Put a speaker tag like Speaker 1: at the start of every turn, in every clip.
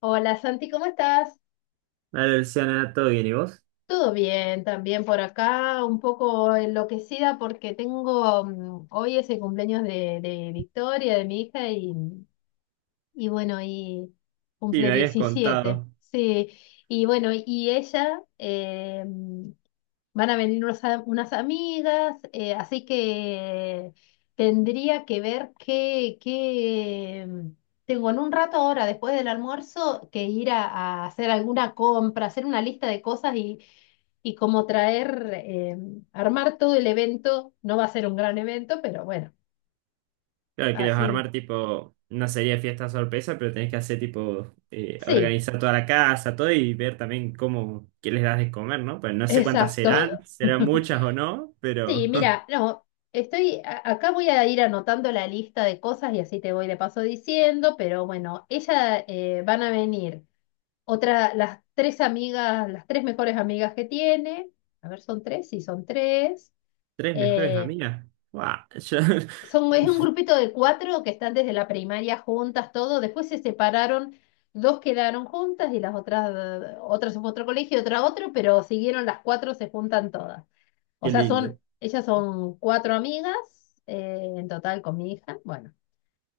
Speaker 1: Hola Santi, ¿cómo estás?
Speaker 2: Vale, Luciana, ¿todo bien? ¿Y vos?
Speaker 1: Todo bien, también por acá, un poco enloquecida porque tengo, hoy es el cumpleaños de Victoria, de mi hija, y bueno, y
Speaker 2: Sí,
Speaker 1: cumple
Speaker 2: me habías
Speaker 1: 17,
Speaker 2: contado.
Speaker 1: sí. Y bueno, y ella, van a venir unas amigas, así que tendría que ver qué, qué, tengo en un rato ahora, después del almuerzo, que ir a hacer alguna compra, hacer una lista de cosas y como traer, armar todo el evento. No va a ser un gran evento, pero bueno,
Speaker 2: Claro, que les vas a
Speaker 1: así.
Speaker 2: armar tipo una serie de fiestas sorpresa, pero tenés que hacer tipo
Speaker 1: Sí,
Speaker 2: organizar toda la casa, todo y ver también cómo, qué les das de comer, ¿no? Pues no sé cuántas
Speaker 1: exacto.
Speaker 2: serán, serán muchas o no,
Speaker 1: Sí,
Speaker 2: pero
Speaker 1: mira, no, estoy, acá voy a ir anotando la lista de cosas y así te voy de paso diciendo, pero bueno, ella, van a venir las tres amigas, las tres mejores amigas que tiene, a ver, son tres, sí, son tres,
Speaker 2: tres mejores
Speaker 1: eh,
Speaker 2: amigas. ¡Wow!
Speaker 1: es un grupito de cuatro que están desde la primaria juntas, todo, después se separaron, dos quedaron juntas y las otras, otras en otro colegio, otra a otro, pero siguieron las cuatro, se juntan todas. O
Speaker 2: Qué
Speaker 1: sea,
Speaker 2: lindo.
Speaker 1: ellas son cuatro amigas, en total con mi hija. Bueno,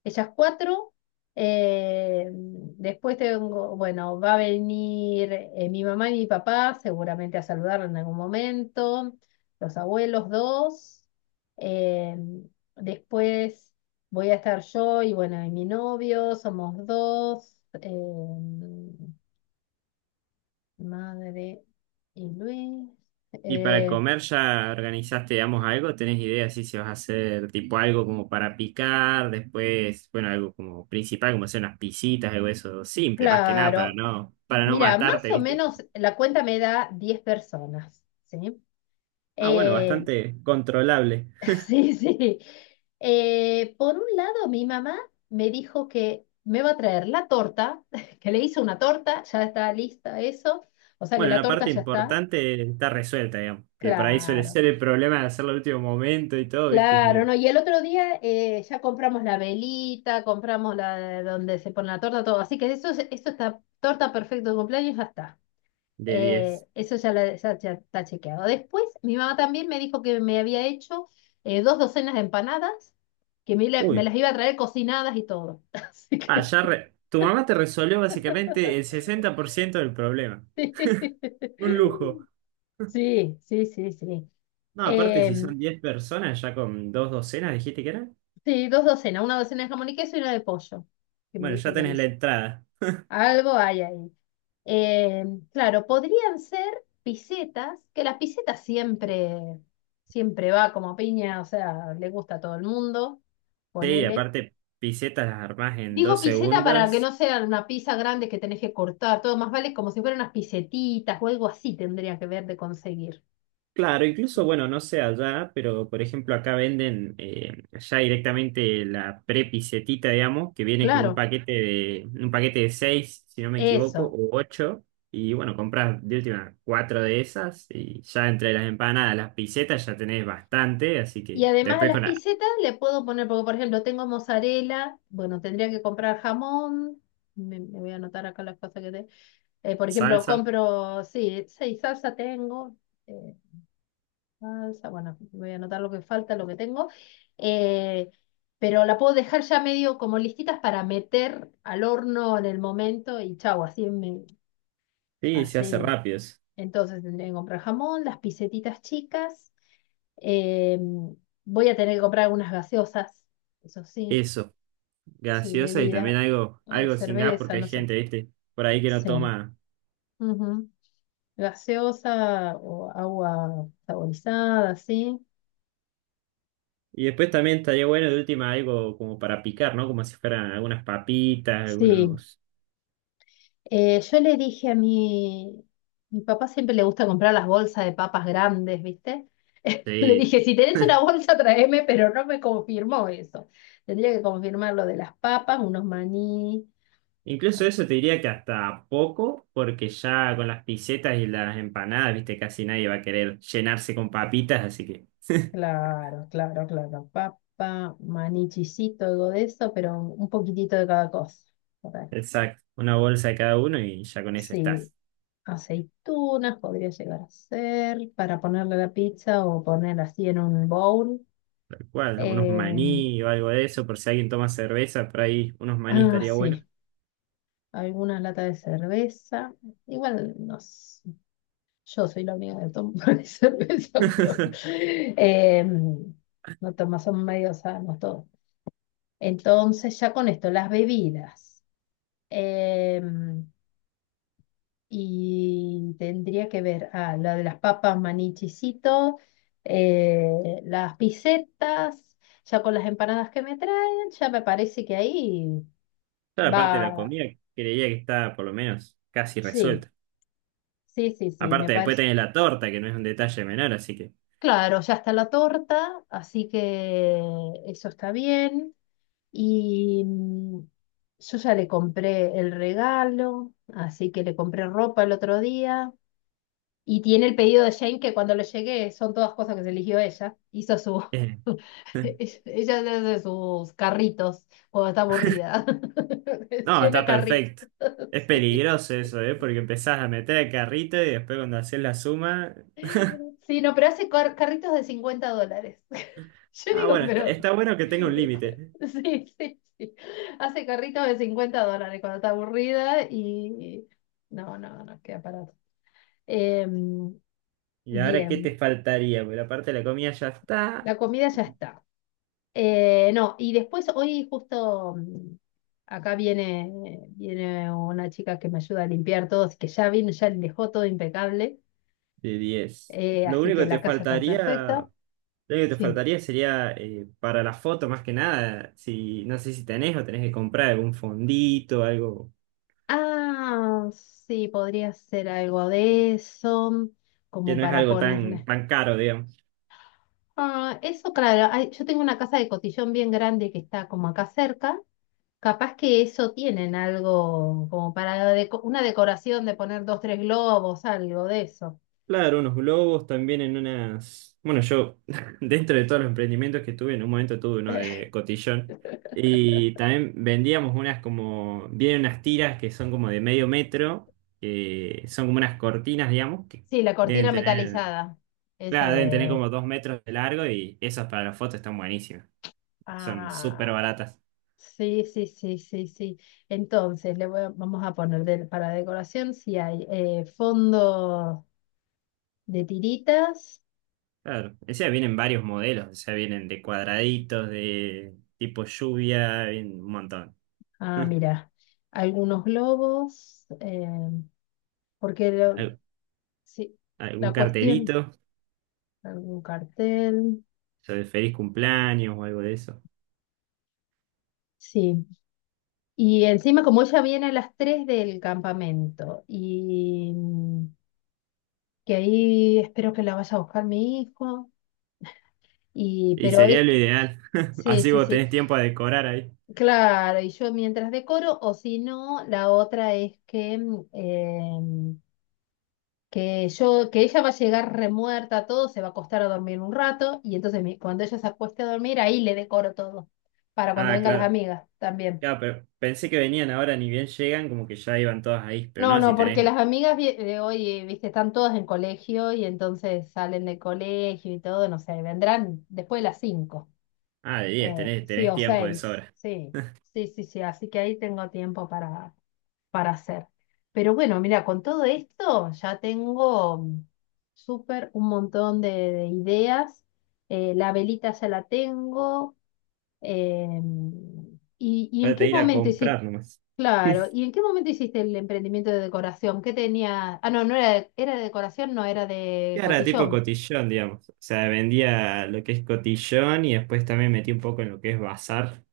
Speaker 1: ellas cuatro. Después tengo, bueno, va a venir, mi mamá y mi papá seguramente a saludarla en algún momento. Los abuelos dos. Eh, Después voy a estar yo y bueno, y mi novio, somos dos. eh, Madre y Luis.
Speaker 2: Y para
Speaker 1: Eh,
Speaker 2: comer, ¿ya organizaste, digamos, algo? ¿Tenés idea si se vas a hacer tipo algo como para picar? Después, bueno, algo como principal, como hacer unas pisitas, algo de eso simple, más que nada,
Speaker 1: Claro,
Speaker 2: para no
Speaker 1: mira, más
Speaker 2: matarte,
Speaker 1: o
Speaker 2: ¿viste?
Speaker 1: menos la cuenta me da 10 personas, ¿sí?
Speaker 2: Ah, bueno,
Speaker 1: Eh,
Speaker 2: bastante controlable.
Speaker 1: sí, sí. Por un lado, mi mamá me dijo que me va a traer la torta, que le hice una torta, ya está lista eso, o sea que
Speaker 2: Bueno,
Speaker 1: la
Speaker 2: la
Speaker 1: torta
Speaker 2: parte
Speaker 1: ya está,
Speaker 2: importante está resuelta, digamos, que por ahí suele
Speaker 1: claro,
Speaker 2: ser el problema de hacerlo al último momento y todo, ¿viste? Es
Speaker 1: claro, ¿no?
Speaker 2: medio
Speaker 1: Y el otro día, ya compramos la velita, compramos la donde se pone la torta, todo, así que eso está, torta perfecto de cumpleaños, ya está.
Speaker 2: de diez.
Speaker 1: Eso ya, ya está chequeado. Después, mi mamá también me dijo que me había hecho, dos docenas de empanadas, que me
Speaker 2: Uy,
Speaker 1: las iba a traer cocinadas y todo. Así
Speaker 2: ah,
Speaker 1: que
Speaker 2: ya tu mamá te resolvió básicamente el 60% del problema. Un lujo.
Speaker 1: sí, sí, sí, sí.
Speaker 2: No, aparte, si
Speaker 1: Em,
Speaker 2: son 10 personas, ya con dos docenas, dijiste que eran.
Speaker 1: sí, dos docenas, una docena de jamón y queso y una de pollo, que me
Speaker 2: Bueno, ya
Speaker 1: dijo que
Speaker 2: tenés la
Speaker 1: hizo.
Speaker 2: entrada.
Speaker 1: Algo hay ahí. Eh, claro, podrían ser pisetas, que las pisetas siempre, siempre va como piña, o sea, le gusta a todo el mundo,
Speaker 2: Sí,
Speaker 1: ponele.
Speaker 2: aparte, pisetas las armás en dos
Speaker 1: Digo piseta para que no
Speaker 2: segundos.
Speaker 1: sea una pizza grande que tenés que cortar, todo más vale como si fueran unas pisetitas o algo así tendría que ver de conseguir.
Speaker 2: Claro, incluso, bueno, no sé allá, pero por ejemplo, acá venden ya directamente la prepisetita, digamos, que viene con
Speaker 1: Claro,
Speaker 2: un paquete de seis, si no me equivoco,
Speaker 1: eso.
Speaker 2: o ocho. Y bueno, compras de última cuatro de esas y ya entre las empanadas, las pisetas ya tenés bastante, así
Speaker 1: Y
Speaker 2: que
Speaker 1: además a
Speaker 2: después
Speaker 1: las
Speaker 2: con la
Speaker 1: pisetas le puedo poner, porque por ejemplo tengo mozzarella, bueno, tendría que comprar jamón, me voy a anotar acá las cosas que tengo. Por ejemplo,
Speaker 2: salsa,
Speaker 1: compro, sí, seis salsa tengo. eh, Salsa, bueno, voy a anotar lo que falta, lo que tengo. eh, pero la puedo dejar ya medio como listitas para meter al horno en el momento y chau, así me
Speaker 2: sí, se hace
Speaker 1: así.
Speaker 2: rápido.
Speaker 1: Entonces tendré que comprar jamón, las pisetitas chicas. eh, Voy a tener que comprar algunas gaseosas, eso sí,
Speaker 2: Eso,
Speaker 1: sí,
Speaker 2: gaseosa y también
Speaker 1: bebida,
Speaker 2: algo, algo sin gas
Speaker 1: cerveza,
Speaker 2: porque hay
Speaker 1: no sé.
Speaker 2: gente, ¿viste? Por ahí que no
Speaker 1: Sí.
Speaker 2: toma.
Speaker 1: Ujú. Gaseosa o agua saborizada, ¿sí?
Speaker 2: Y después también estaría bueno de última algo como para picar, ¿no? Como si fueran algunas papitas,
Speaker 1: Sí.
Speaker 2: algunos...
Speaker 1: Yo le dije a mi papá, siempre le gusta comprar las bolsas de papas grandes, ¿viste? Le
Speaker 2: Sí.
Speaker 1: dije, si tenés una bolsa, tráeme, pero no me confirmó eso. Tendría que confirmar lo de las papas, unos maní.
Speaker 2: Incluso
Speaker 1: Ah,
Speaker 2: eso te diría que hasta poco, porque ya con las pisetas y las empanadas, ¿viste? Casi nadie va a querer llenarse con papitas, así que...
Speaker 1: claro, claro, claro. Papa, maní, chisito, algo de eso, pero un poquitito de cada cosa. Por ahí.
Speaker 2: Exacto, una bolsa de cada uno y ya con eso
Speaker 1: Sí,
Speaker 2: estás.
Speaker 1: aceitunas, podría llegar a ser, para ponerle a la pizza o poner así en un bowl.
Speaker 2: Tal cual, ¿no? Unos
Speaker 1: Eh,
Speaker 2: maní o algo de eso, por si alguien toma cerveza, por ahí unos maní
Speaker 1: ah,
Speaker 2: estaría bueno.
Speaker 1: sí, alguna lata de cerveza. Igual, no sé, yo soy la única que toma cerveza, pero, eh, no toma, son medio sanos todos. Entonces, ya con esto, las bebidas. Eh, Y tendría que ver, ah, la de las papas, manichicito, las pisetas, ya con las empanadas que me traen, ya me parece que ahí
Speaker 2: Claro, aparte de la
Speaker 1: va.
Speaker 2: comida, creía que está por lo menos casi
Speaker 1: Sí,
Speaker 2: resuelta.
Speaker 1: sí, sí, sí, me
Speaker 2: Aparte, después
Speaker 1: parece.
Speaker 2: tenés la torta, que no es un detalle menor, así que.
Speaker 1: Claro, ya está la torta, así que eso está bien. Y yo ya le compré el regalo, así que le compré ropa el otro día. Y tiene el pedido de Jane que cuando le llegue son todas cosas que se eligió ella. Hizo su.
Speaker 2: Eh,
Speaker 1: Ella hace sus carritos cuando está aburrida.
Speaker 2: no,
Speaker 1: Llena
Speaker 2: está
Speaker 1: carritos.
Speaker 2: perfecto. Es
Speaker 1: Sí.
Speaker 2: peligroso eso, ¿eh? Porque empezás a meter el carrito y después cuando haces la suma.
Speaker 1: Sí, no, pero hace carritos de $50. Yo
Speaker 2: Ah,
Speaker 1: digo,
Speaker 2: bueno, está,
Speaker 1: pero.
Speaker 2: bueno que tenga un límite.
Speaker 1: Sí, sí, sí. Hace carritos de $50 cuando está aburrida y. No, no, no, queda parado. Em,
Speaker 2: ¿Y ahora qué te
Speaker 1: Bien,
Speaker 2: faltaría? Porque la parte de la comida ya está
Speaker 1: la comida ya está. No, y después hoy justo, acá viene una chica que me ayuda a limpiar todo, así que ya vino, ya dejó todo impecable,
Speaker 2: de diez. Lo
Speaker 1: así
Speaker 2: único
Speaker 1: que
Speaker 2: que te
Speaker 1: la casa está
Speaker 2: faltaría,
Speaker 1: perfecta.
Speaker 2: lo único que te
Speaker 1: Sí.
Speaker 2: faltaría sería para la foto más que nada, si no sé si tenés o tenés que comprar algún fondito, algo
Speaker 1: Ah, sí, podría ser algo de eso,
Speaker 2: que
Speaker 1: como
Speaker 2: no es
Speaker 1: para
Speaker 2: algo tan,
Speaker 1: ponerle.
Speaker 2: tan caro, digamos.
Speaker 1: Ah, eso, claro, yo tengo una casa de cotillón bien grande que está como acá cerca. Capaz que eso tienen algo como para una decoración de poner dos, tres globos, algo de eso.
Speaker 2: Claro, unos globos también en unas. Bueno, yo, dentro de todos los emprendimientos que tuve, en un momento tuve uno de cotillón. Y también vendíamos unas como. Vienen unas tiras que son como de medio metro, que son como unas cortinas, digamos, que
Speaker 1: Sí, la
Speaker 2: deben
Speaker 1: cortina
Speaker 2: tener.
Speaker 1: metalizada, esa
Speaker 2: Claro, deben tener
Speaker 1: de.
Speaker 2: como 2 metros de largo y esas para las fotos están buenísimas. Son súper
Speaker 1: Ah,
Speaker 2: baratas.
Speaker 1: sí, sí, sí, sí, sí. Entonces, vamos a poner para decoración si hay, fondo de tiritas.
Speaker 2: Claro, o sea, vienen varios modelos, o sea, vienen de cuadraditos, de tipo lluvia, vienen un montón.
Speaker 1: Ah, mira, algunos globos, porque
Speaker 2: al-
Speaker 1: sí,
Speaker 2: algún
Speaker 1: la cuestión,
Speaker 2: cartelito,
Speaker 1: algún cartel,
Speaker 2: sobre feliz cumpleaños o algo de eso.
Speaker 1: sí. Y encima, como ella viene a las 3 del campamento y que ahí espero que la vaya a buscar mi hijo. Y,
Speaker 2: Y
Speaker 1: pero
Speaker 2: sería
Speaker 1: es,
Speaker 2: lo ideal.
Speaker 1: sí,
Speaker 2: Así
Speaker 1: sí,
Speaker 2: vos
Speaker 1: sí.
Speaker 2: tenés tiempo a decorar ahí.
Speaker 1: Claro, y yo mientras decoro, o si no, la otra es que, que yo, que ella va a llegar remuerta, todo, se va a acostar a dormir un rato, y entonces cuando ella se acueste a dormir, ahí le decoro todo, para cuando
Speaker 2: Ah,
Speaker 1: vengan las
Speaker 2: claro.
Speaker 1: amigas también.
Speaker 2: Claro, pero pensé que venían ahora, ni bien llegan, como que ya iban todas ahí. Pero
Speaker 1: No,
Speaker 2: no, si
Speaker 1: no, porque
Speaker 2: tenés.
Speaker 1: las amigas de hoy, viste, están todas en colegio y entonces salen del colegio y todo, no sé, vendrán después de las 5.
Speaker 2: Ah, de diez,
Speaker 1: Sí,
Speaker 2: tenés
Speaker 1: o
Speaker 2: tiempo de
Speaker 1: seis,
Speaker 2: sobra.
Speaker 1: sí, sí, sí, sí, así que ahí tengo tiempo para hacer. Pero bueno, mira, con todo esto ya tengo, súper un montón de ideas. La velita ya la tengo, y en
Speaker 2: Falta
Speaker 1: qué
Speaker 2: ir a
Speaker 1: momento hiciste,
Speaker 2: comprar nomás.
Speaker 1: claro, ¿y en qué momento hiciste el emprendimiento de decoración? ¿Qué tenía? Ah, no, no era de, era de decoración, no, era
Speaker 2: Y
Speaker 1: de
Speaker 2: era tipo
Speaker 1: cotillón.
Speaker 2: cotillón, digamos. O sea, vendía lo que es cotillón y después también metí un poco en lo que es bazar.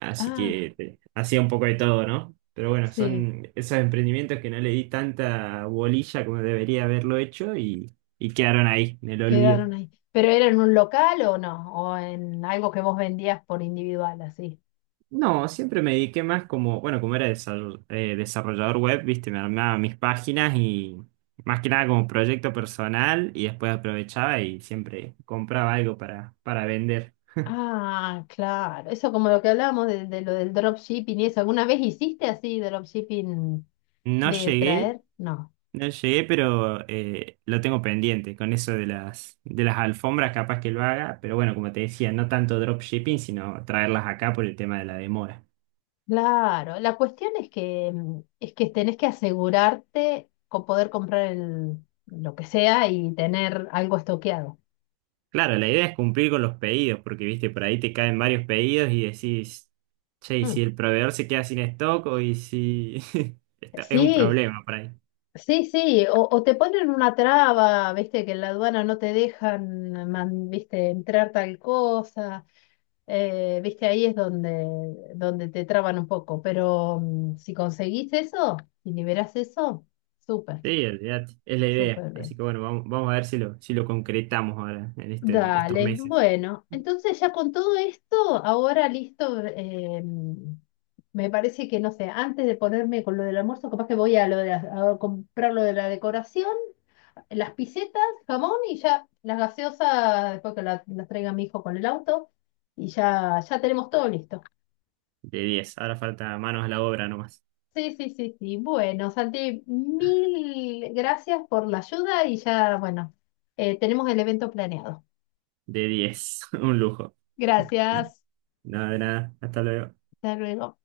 Speaker 2: Así
Speaker 1: Ah,
Speaker 2: que hacía un poco de todo, ¿no? Pero bueno,
Speaker 1: sí.
Speaker 2: son esos emprendimientos que no le di tanta bolilla como debería haberlo hecho y quedaron ahí, en el olvido.
Speaker 1: Quedaron ahí. ¿Pero era en un local o no? ¿O en algo que vos vendías por individual, así?
Speaker 2: No, siempre me dediqué más como, bueno, como era desarrollador web, viste, me armaba mis páginas y más que nada como proyecto personal y después aprovechaba y siempre compraba algo para vender.
Speaker 1: Ah, claro. Eso como lo que hablábamos de lo del dropshipping y eso. ¿Alguna vez hiciste así dropshipping
Speaker 2: No
Speaker 1: de
Speaker 2: llegué
Speaker 1: traer? No.
Speaker 2: No llegué, pero lo tengo pendiente con eso de las alfombras, capaz que lo haga, pero bueno, como te decía, no tanto dropshipping, sino traerlas acá por el tema de la demora.
Speaker 1: Claro. La cuestión es que, es que tenés que asegurarte con poder comprar lo que sea y tener algo estoqueado.
Speaker 2: Claro, la idea es cumplir con los pedidos, porque viste, por ahí te caen varios pedidos y decís, che, y si
Speaker 1: Mm.
Speaker 2: el proveedor se queda sin stock o y si es un
Speaker 1: Sí,
Speaker 2: problema por ahí.
Speaker 1: sí, sí, o te ponen una traba, viste, que en la aduana no te dejan, viste, entrar tal cosa, viste, ahí es donde te traban un poco, pero, si conseguís eso, si liberás eso, súper,
Speaker 2: Sí, olvídate, es la idea.
Speaker 1: súper
Speaker 2: Así
Speaker 1: bien.
Speaker 2: que bueno, vamos, vamos a ver si lo concretamos ahora en estos
Speaker 1: Dale,
Speaker 2: meses.
Speaker 1: bueno, entonces ya con todo esto, ahora listo, me parece que, no sé, antes de ponerme con lo del almuerzo, capaz que voy a, lo de, a comprar lo de la decoración. Las pisetas, jamón y ya las gaseosas, después que las traiga mi hijo con el auto, y ya tenemos todo listo.
Speaker 2: De diez, ahora falta manos a la obra nomás.
Speaker 1: Sí, sí, sí, sí. Bueno, Santi, mil gracias por la ayuda y ya, bueno, tenemos el evento planeado.
Speaker 2: De diez. Un lujo.
Speaker 1: Gracias.
Speaker 2: Nada de nada. Hasta luego.
Speaker 1: Hasta luego.